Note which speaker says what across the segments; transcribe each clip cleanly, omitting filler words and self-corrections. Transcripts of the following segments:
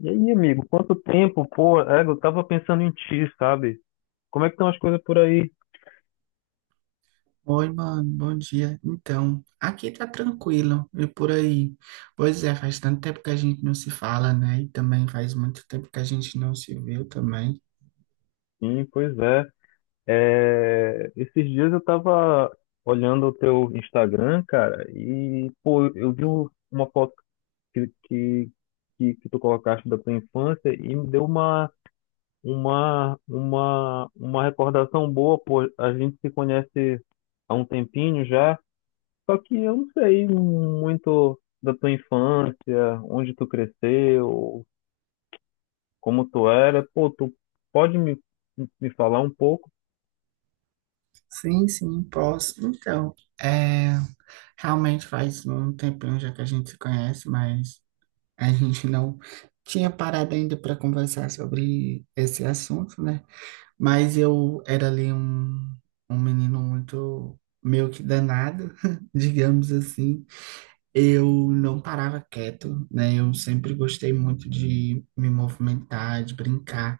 Speaker 1: E aí, amigo, quanto tempo? Pô, é, eu tava pensando em ti, sabe? Como é que estão as coisas por aí?
Speaker 2: Oi, mano, bom dia. Então, aqui tá tranquilo e por aí. Pois é, faz tanto tempo que a gente não se fala, né? E também faz muito tempo que a gente não se viu também.
Speaker 1: Sim, pois é. É, esses dias eu tava olhando o teu Instagram, cara, e, pô, eu vi uma foto que, que, que tu colocaste da tua infância e me deu uma recordação boa, pô. A gente se conhece há um tempinho já. Só que eu não sei muito da tua infância, onde tu cresceu, como tu era. Pô, tu pode me falar um pouco?
Speaker 2: Sim, sim, posso. Então, é, realmente faz um tempinho já que a gente se conhece, mas a gente não tinha parado ainda para conversar sobre esse assunto, né? Mas eu era ali um menino muito meio que danado, digamos assim. Eu não parava quieto, né? Eu sempre gostei muito de me movimentar, de brincar.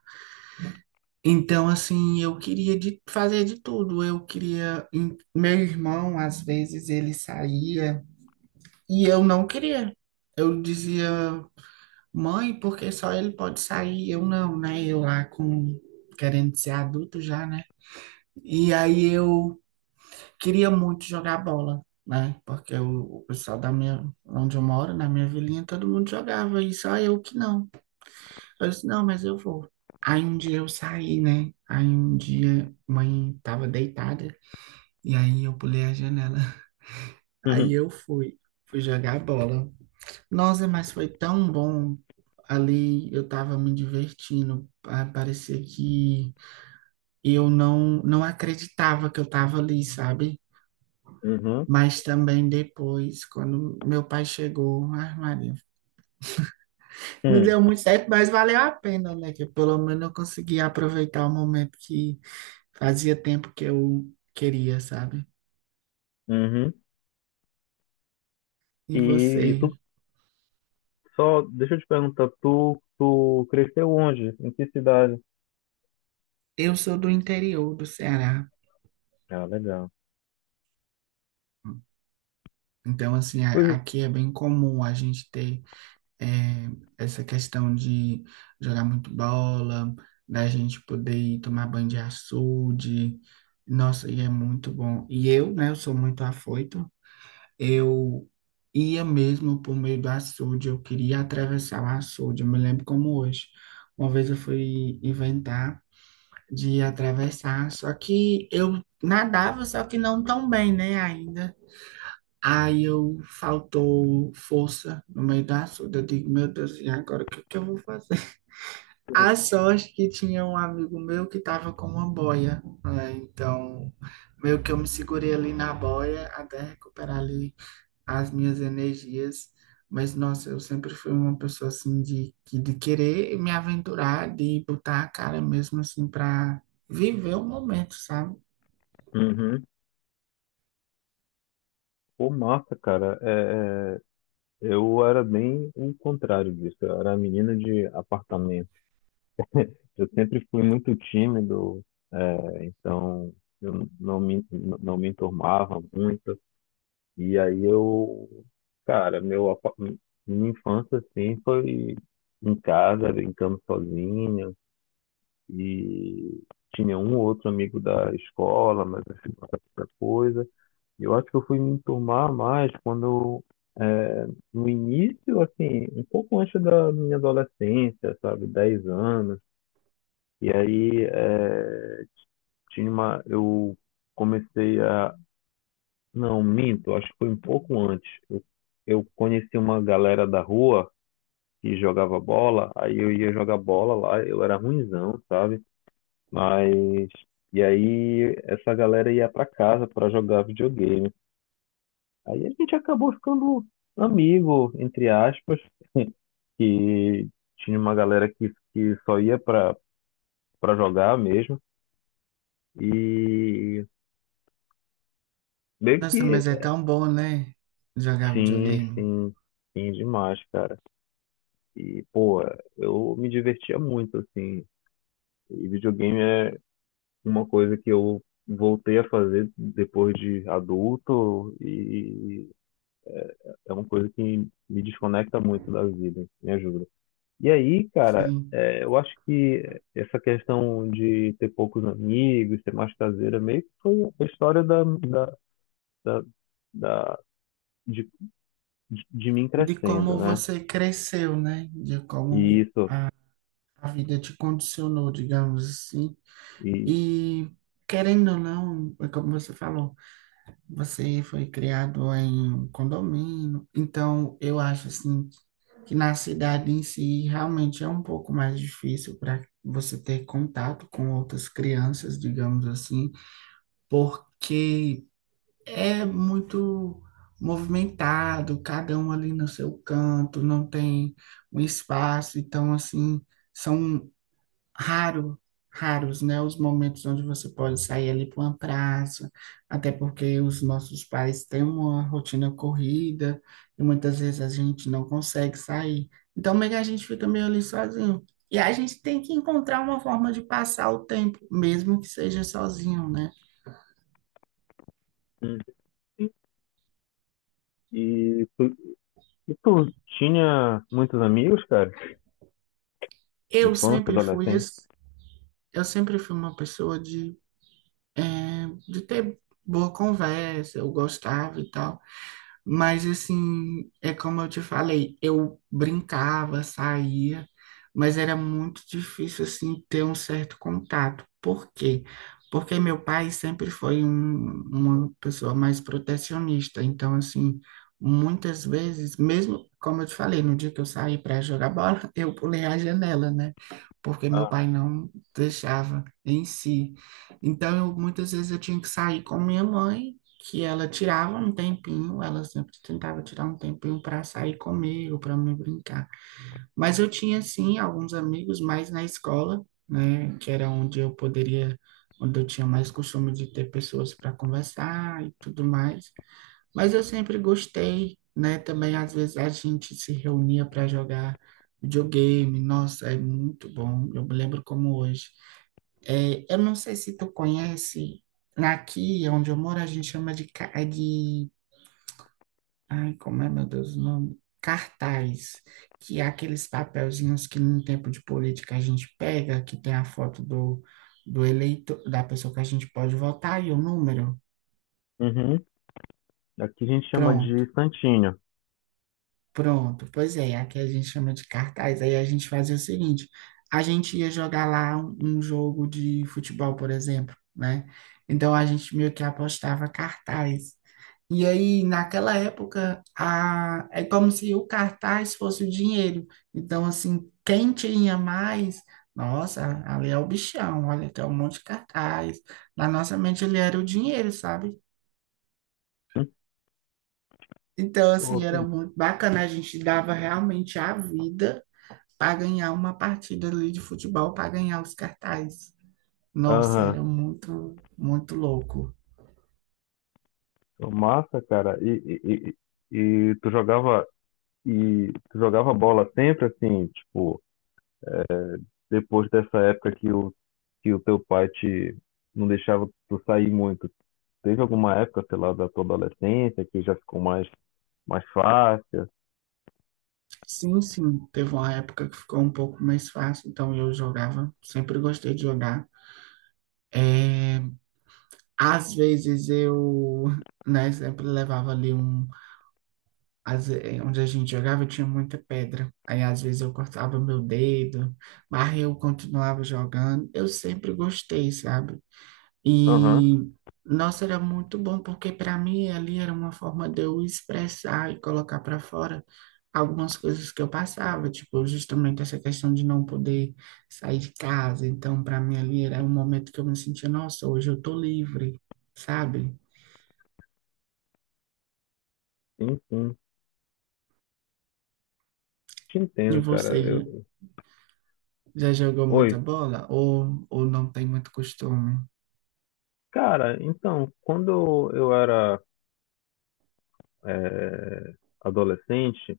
Speaker 2: Então, assim, eu queria de fazer de tudo. Eu queria. Meu irmão, às vezes, ele saía e eu não queria. Eu dizia, mãe, porque só ele pode sair, eu não, né? Eu lá com querendo ser adulto já, né? E aí eu queria muito jogar bola, né? Porque o pessoal da minha, onde eu moro, na minha vilinha, todo mundo jogava e só eu que não. Eu disse, não, mas eu vou. Aí um dia eu saí, né? Aí um dia mãe tava deitada e aí eu pulei a janela. Aí eu fui, Fui jogar bola. Nossa, mas foi tão bom. Ali eu tava me divertindo. Ah, parecia que eu não acreditava que eu tava ali, sabe?
Speaker 1: Uhum,
Speaker 2: Mas também depois, quando meu pai chegou, ai, Maria, não
Speaker 1: uhum, uhum,
Speaker 2: deu muito certo, mas valeu a pena, né? Que pelo menos eu consegui aproveitar o momento que fazia tempo que eu queria, sabe?
Speaker 1: uhum.
Speaker 2: E
Speaker 1: E
Speaker 2: você?
Speaker 1: deixa eu te perguntar, tu cresceu onde? Em que cidade?
Speaker 2: Eu sou do interior do Ceará,
Speaker 1: Ah, legal.
Speaker 2: então, assim,
Speaker 1: Pois,
Speaker 2: aqui é bem comum a gente ter eh, essa questão de jogar muito bola, da gente poder ir tomar banho de açude. Nossa, e é muito bom. E eu, né, eu sou muito afoito. Eu ia mesmo por meio do açude, eu queria atravessar o açude, eu me lembro como hoje. Uma vez eu fui inventar de atravessar, só que eu nadava, só que não tão bem, né, ainda. Aí eu faltou força no meio do açude, eu digo, meu Deus, e agora o que que eu vou fazer? A sorte que tinha um amigo meu que estava com uma boia, né? Então, meio que eu me segurei ali na boia até recuperar ali as minhas energias, mas nossa, eu sempre fui uma pessoa assim de querer me aventurar, de botar a cara mesmo assim para viver o momento, sabe?
Speaker 1: uhum. Pô, massa, cara. Eu era bem o contrário disso. Eu era menino de apartamento. Eu sempre fui muito tímido, é, então eu não me enturmava muito. E aí eu, cara, minha infância assim foi em casa, brincando sozinho. E tinha um ou outro amigo da escola, mas assim, não era muita coisa. E eu acho que eu fui me enturmar mais quando, é, no início, assim, um pouco antes da minha adolescência, sabe, 10 anos. E aí, é, tinha eu comecei a. Não, minto, acho que foi um pouco antes. Eu conheci uma galera da rua que jogava bola, aí eu ia jogar bola lá, eu era ruinzão, sabe? Mas. E aí essa galera ia pra casa pra jogar videogame. Aí a gente acabou ficando amigo, entre aspas, que tinha uma galera que só ia pra jogar mesmo. E meio
Speaker 2: Nossa,
Speaker 1: que
Speaker 2: mas é tão bom, né? Jogar
Speaker 1: sim,
Speaker 2: videogame.
Speaker 1: sim, sim, demais, cara. E, pô, eu me divertia muito, assim. E videogame é uma coisa que eu voltei a fazer depois de adulto e é uma coisa que me desconecta muito da vida, me ajuda. E aí, cara,
Speaker 2: Sim.
Speaker 1: é, eu acho que essa questão de ter poucos amigos, ser mais caseira, meio que foi a história da, da- de, de mim
Speaker 2: De
Speaker 1: crescendo,
Speaker 2: como
Speaker 1: né?
Speaker 2: você cresceu, né? De
Speaker 1: E
Speaker 2: como
Speaker 1: isso.
Speaker 2: a vida te condicionou, digamos assim.
Speaker 1: E,
Speaker 2: E querendo ou não, é como você falou, você foi criado em um condomínio, então eu acho assim que na cidade em si realmente é um pouco mais difícil para você ter contato com outras crianças, digamos assim, porque é muito movimentado, cada um ali no seu canto, não tem um espaço, então assim, são raro, raros, né, os momentos onde você pode sair ali para uma praça, até porque os nossos pais têm uma rotina corrida e muitas vezes a gente não consegue sair. Então, meio que a gente fica meio ali sozinho. E a gente tem que encontrar uma forma de passar o tempo, mesmo que seja sozinho, né?
Speaker 1: E tu, e tu tinha muitos amigos, cara?
Speaker 2: Eu
Speaker 1: Infância,
Speaker 2: sempre fui,
Speaker 1: adolescência?
Speaker 2: esse- eu sempre fui uma pessoa de ter boa conversa, eu gostava e tal. Mas assim, é como eu te falei, eu brincava, saía, mas era muito difícil assim ter um certo contato. Por quê? Porque meu pai sempre foi uma pessoa mais protecionista. Então, assim, muitas vezes, mesmo como eu te falei, no dia que eu saí para jogar bola, eu pulei a janela, né? Porque meu
Speaker 1: Ah,
Speaker 2: pai não deixava em si. Então, eu, muitas vezes eu tinha que sair com minha mãe que ela tirava um tempinho, ela sempre tentava tirar um tempinho para sair comigo, para me brincar. Mas eu tinha sim alguns amigos mais na escola, né, que era onde eu poderia, onde eu tinha mais costume de ter pessoas para conversar e tudo mais. Mas eu sempre gostei, né, também às vezes a gente se reunia para jogar videogame. Nossa, é muito bom. Eu me lembro como hoje. É, eu não sei se tu conhece. Aqui onde eu moro, a gente chama de, ai, como é, meu Deus, o nome? Cartaz, que é aqueles papelzinhos que no tempo de política a gente pega, que tem a foto do, do eleito, da pessoa que a gente pode votar e o número.
Speaker 1: uhum. Aqui a gente chama de
Speaker 2: Pronto,
Speaker 1: Santinho.
Speaker 2: pronto. Pois é, aqui a gente chama de cartaz. Aí a gente fazia o seguinte: a gente ia jogar lá um jogo de futebol, por exemplo, né? Então a gente meio que apostava cartaz. E aí, naquela época, a... é como se o cartaz fosse o dinheiro. Então, assim, quem tinha mais, nossa, ali é o bichão, olha, tem um monte de cartaz. Na nossa mente, ele era o dinheiro, sabe?
Speaker 1: Hum?
Speaker 2: Então,
Speaker 1: Pô,
Speaker 2: assim, era
Speaker 1: sim.
Speaker 2: muito bacana, a gente dava realmente a vida para ganhar uma partida ali de futebol, para ganhar os cartazes. Nossa,
Speaker 1: Aham.
Speaker 2: era muito, muito louco.
Speaker 1: Pô, massa, cara. E, e, e tu jogava e tu jogava bola sempre assim, tipo, depois dessa época que que o teu pai te não deixava tu sair muito. Teve alguma época, sei lá, da tua adolescência que já ficou mais fácil?
Speaker 2: Sim, sim, teve uma época que ficou um pouco mais fácil, então eu jogava, sempre gostei de jogar. É, às vezes eu, né, sempre levava ali um, onde a gente jogava tinha muita pedra. Aí às vezes eu cortava meu dedo, mas eu continuava jogando. Eu sempre gostei, sabe?
Speaker 1: Aham.
Speaker 2: E, nossa, era muito bom, porque para mim ali era uma forma de eu expressar e colocar para fora algumas coisas que eu passava, tipo, justamente essa questão de não poder sair de casa. Então, para mim ali era um momento que eu me sentia, nossa, hoje eu tô livre, sabe?
Speaker 1: Sim, sim. Te
Speaker 2: E
Speaker 1: entendo, cara.
Speaker 2: você já
Speaker 1: Eu...
Speaker 2: já jogou
Speaker 1: Oi,
Speaker 2: muita bola ou não tem muito costume?
Speaker 1: cara, então, quando eu era eh, adolescente,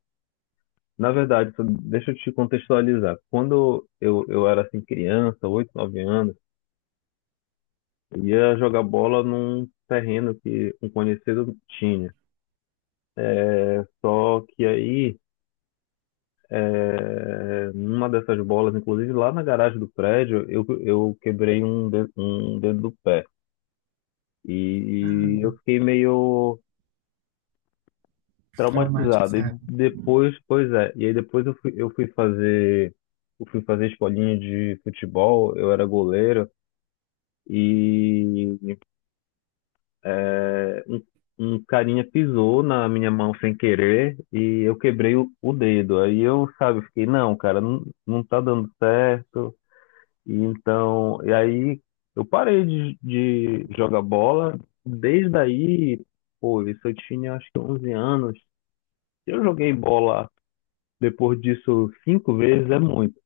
Speaker 1: na verdade, só deixa eu te contextualizar. Quando eu era assim, criança, 8, 9 anos, eu ia jogar bola num terreno que um conhecido tinha. Só que aí, numa dessas bolas, inclusive lá na garagem do prédio, eu quebrei um dedo do pé.
Speaker 2: Ah,
Speaker 1: E eu fiquei meio traumatizado. E
Speaker 2: traumatizado.
Speaker 1: depois, pois é, e aí depois eu fui fazer eu fui fazer escolinha de futebol, eu era goleiro, e é, um carinha pisou na minha mão sem querer e eu quebrei o dedo. Aí eu, sabe, fiquei, não, cara, não tá dando certo. E então, e aí eu parei de jogar bola. Desde aí, pô, isso eu tinha acho que 11 anos. Eu joguei bola depois disso, 5 vezes é muito.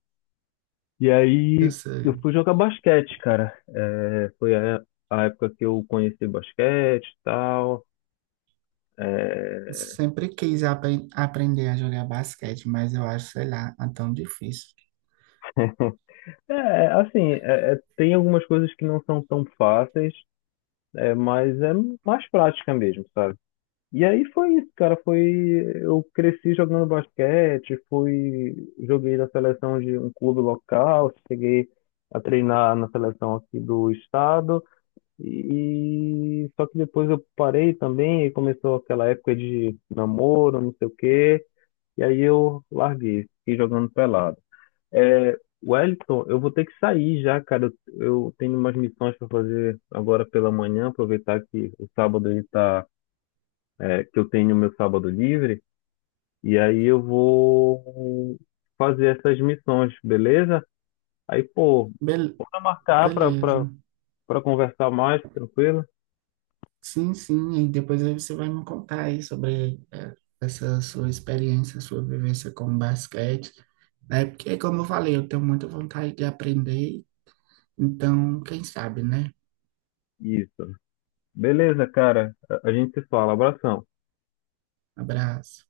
Speaker 1: E
Speaker 2: Eu
Speaker 1: aí
Speaker 2: sei.
Speaker 1: eu fui jogar basquete, cara. É, foi a época que eu conheci basquete e tal. É,
Speaker 2: Sempre quis aprender a jogar basquete, mas eu acho, sei lá, é tão difícil.
Speaker 1: é, assim, tem algumas coisas que não são tão fáceis, é, mas é mais prática mesmo, sabe? E aí foi isso, cara. Foi, eu cresci jogando basquete, fui, joguei na seleção de um clube local, cheguei a treinar na seleção aqui do estado. E só que depois eu parei também e começou aquela época de namoro, não sei o quê, e aí eu larguei, fiquei jogando pelado. É, Wellington, eu vou ter que sair já, cara. Eu tenho umas missões para fazer agora pela manhã, aproveitar que o sábado ele tá, é, que eu tenho meu sábado livre, e aí eu vou fazer essas missões, beleza? Aí, pô,
Speaker 2: Bel-
Speaker 1: bora marcar
Speaker 2: Beleza.
Speaker 1: para conversar mais, tranquilo?
Speaker 2: Sim, sim. E depois aí você vai me contar aí sobre essa sua experiência, sua vivência com basquete, né? Porque, como eu falei, eu tenho muita vontade de aprender. Então, quem sabe, né?
Speaker 1: Isso. Beleza, cara. A gente se fala. Abração.
Speaker 2: Abraço.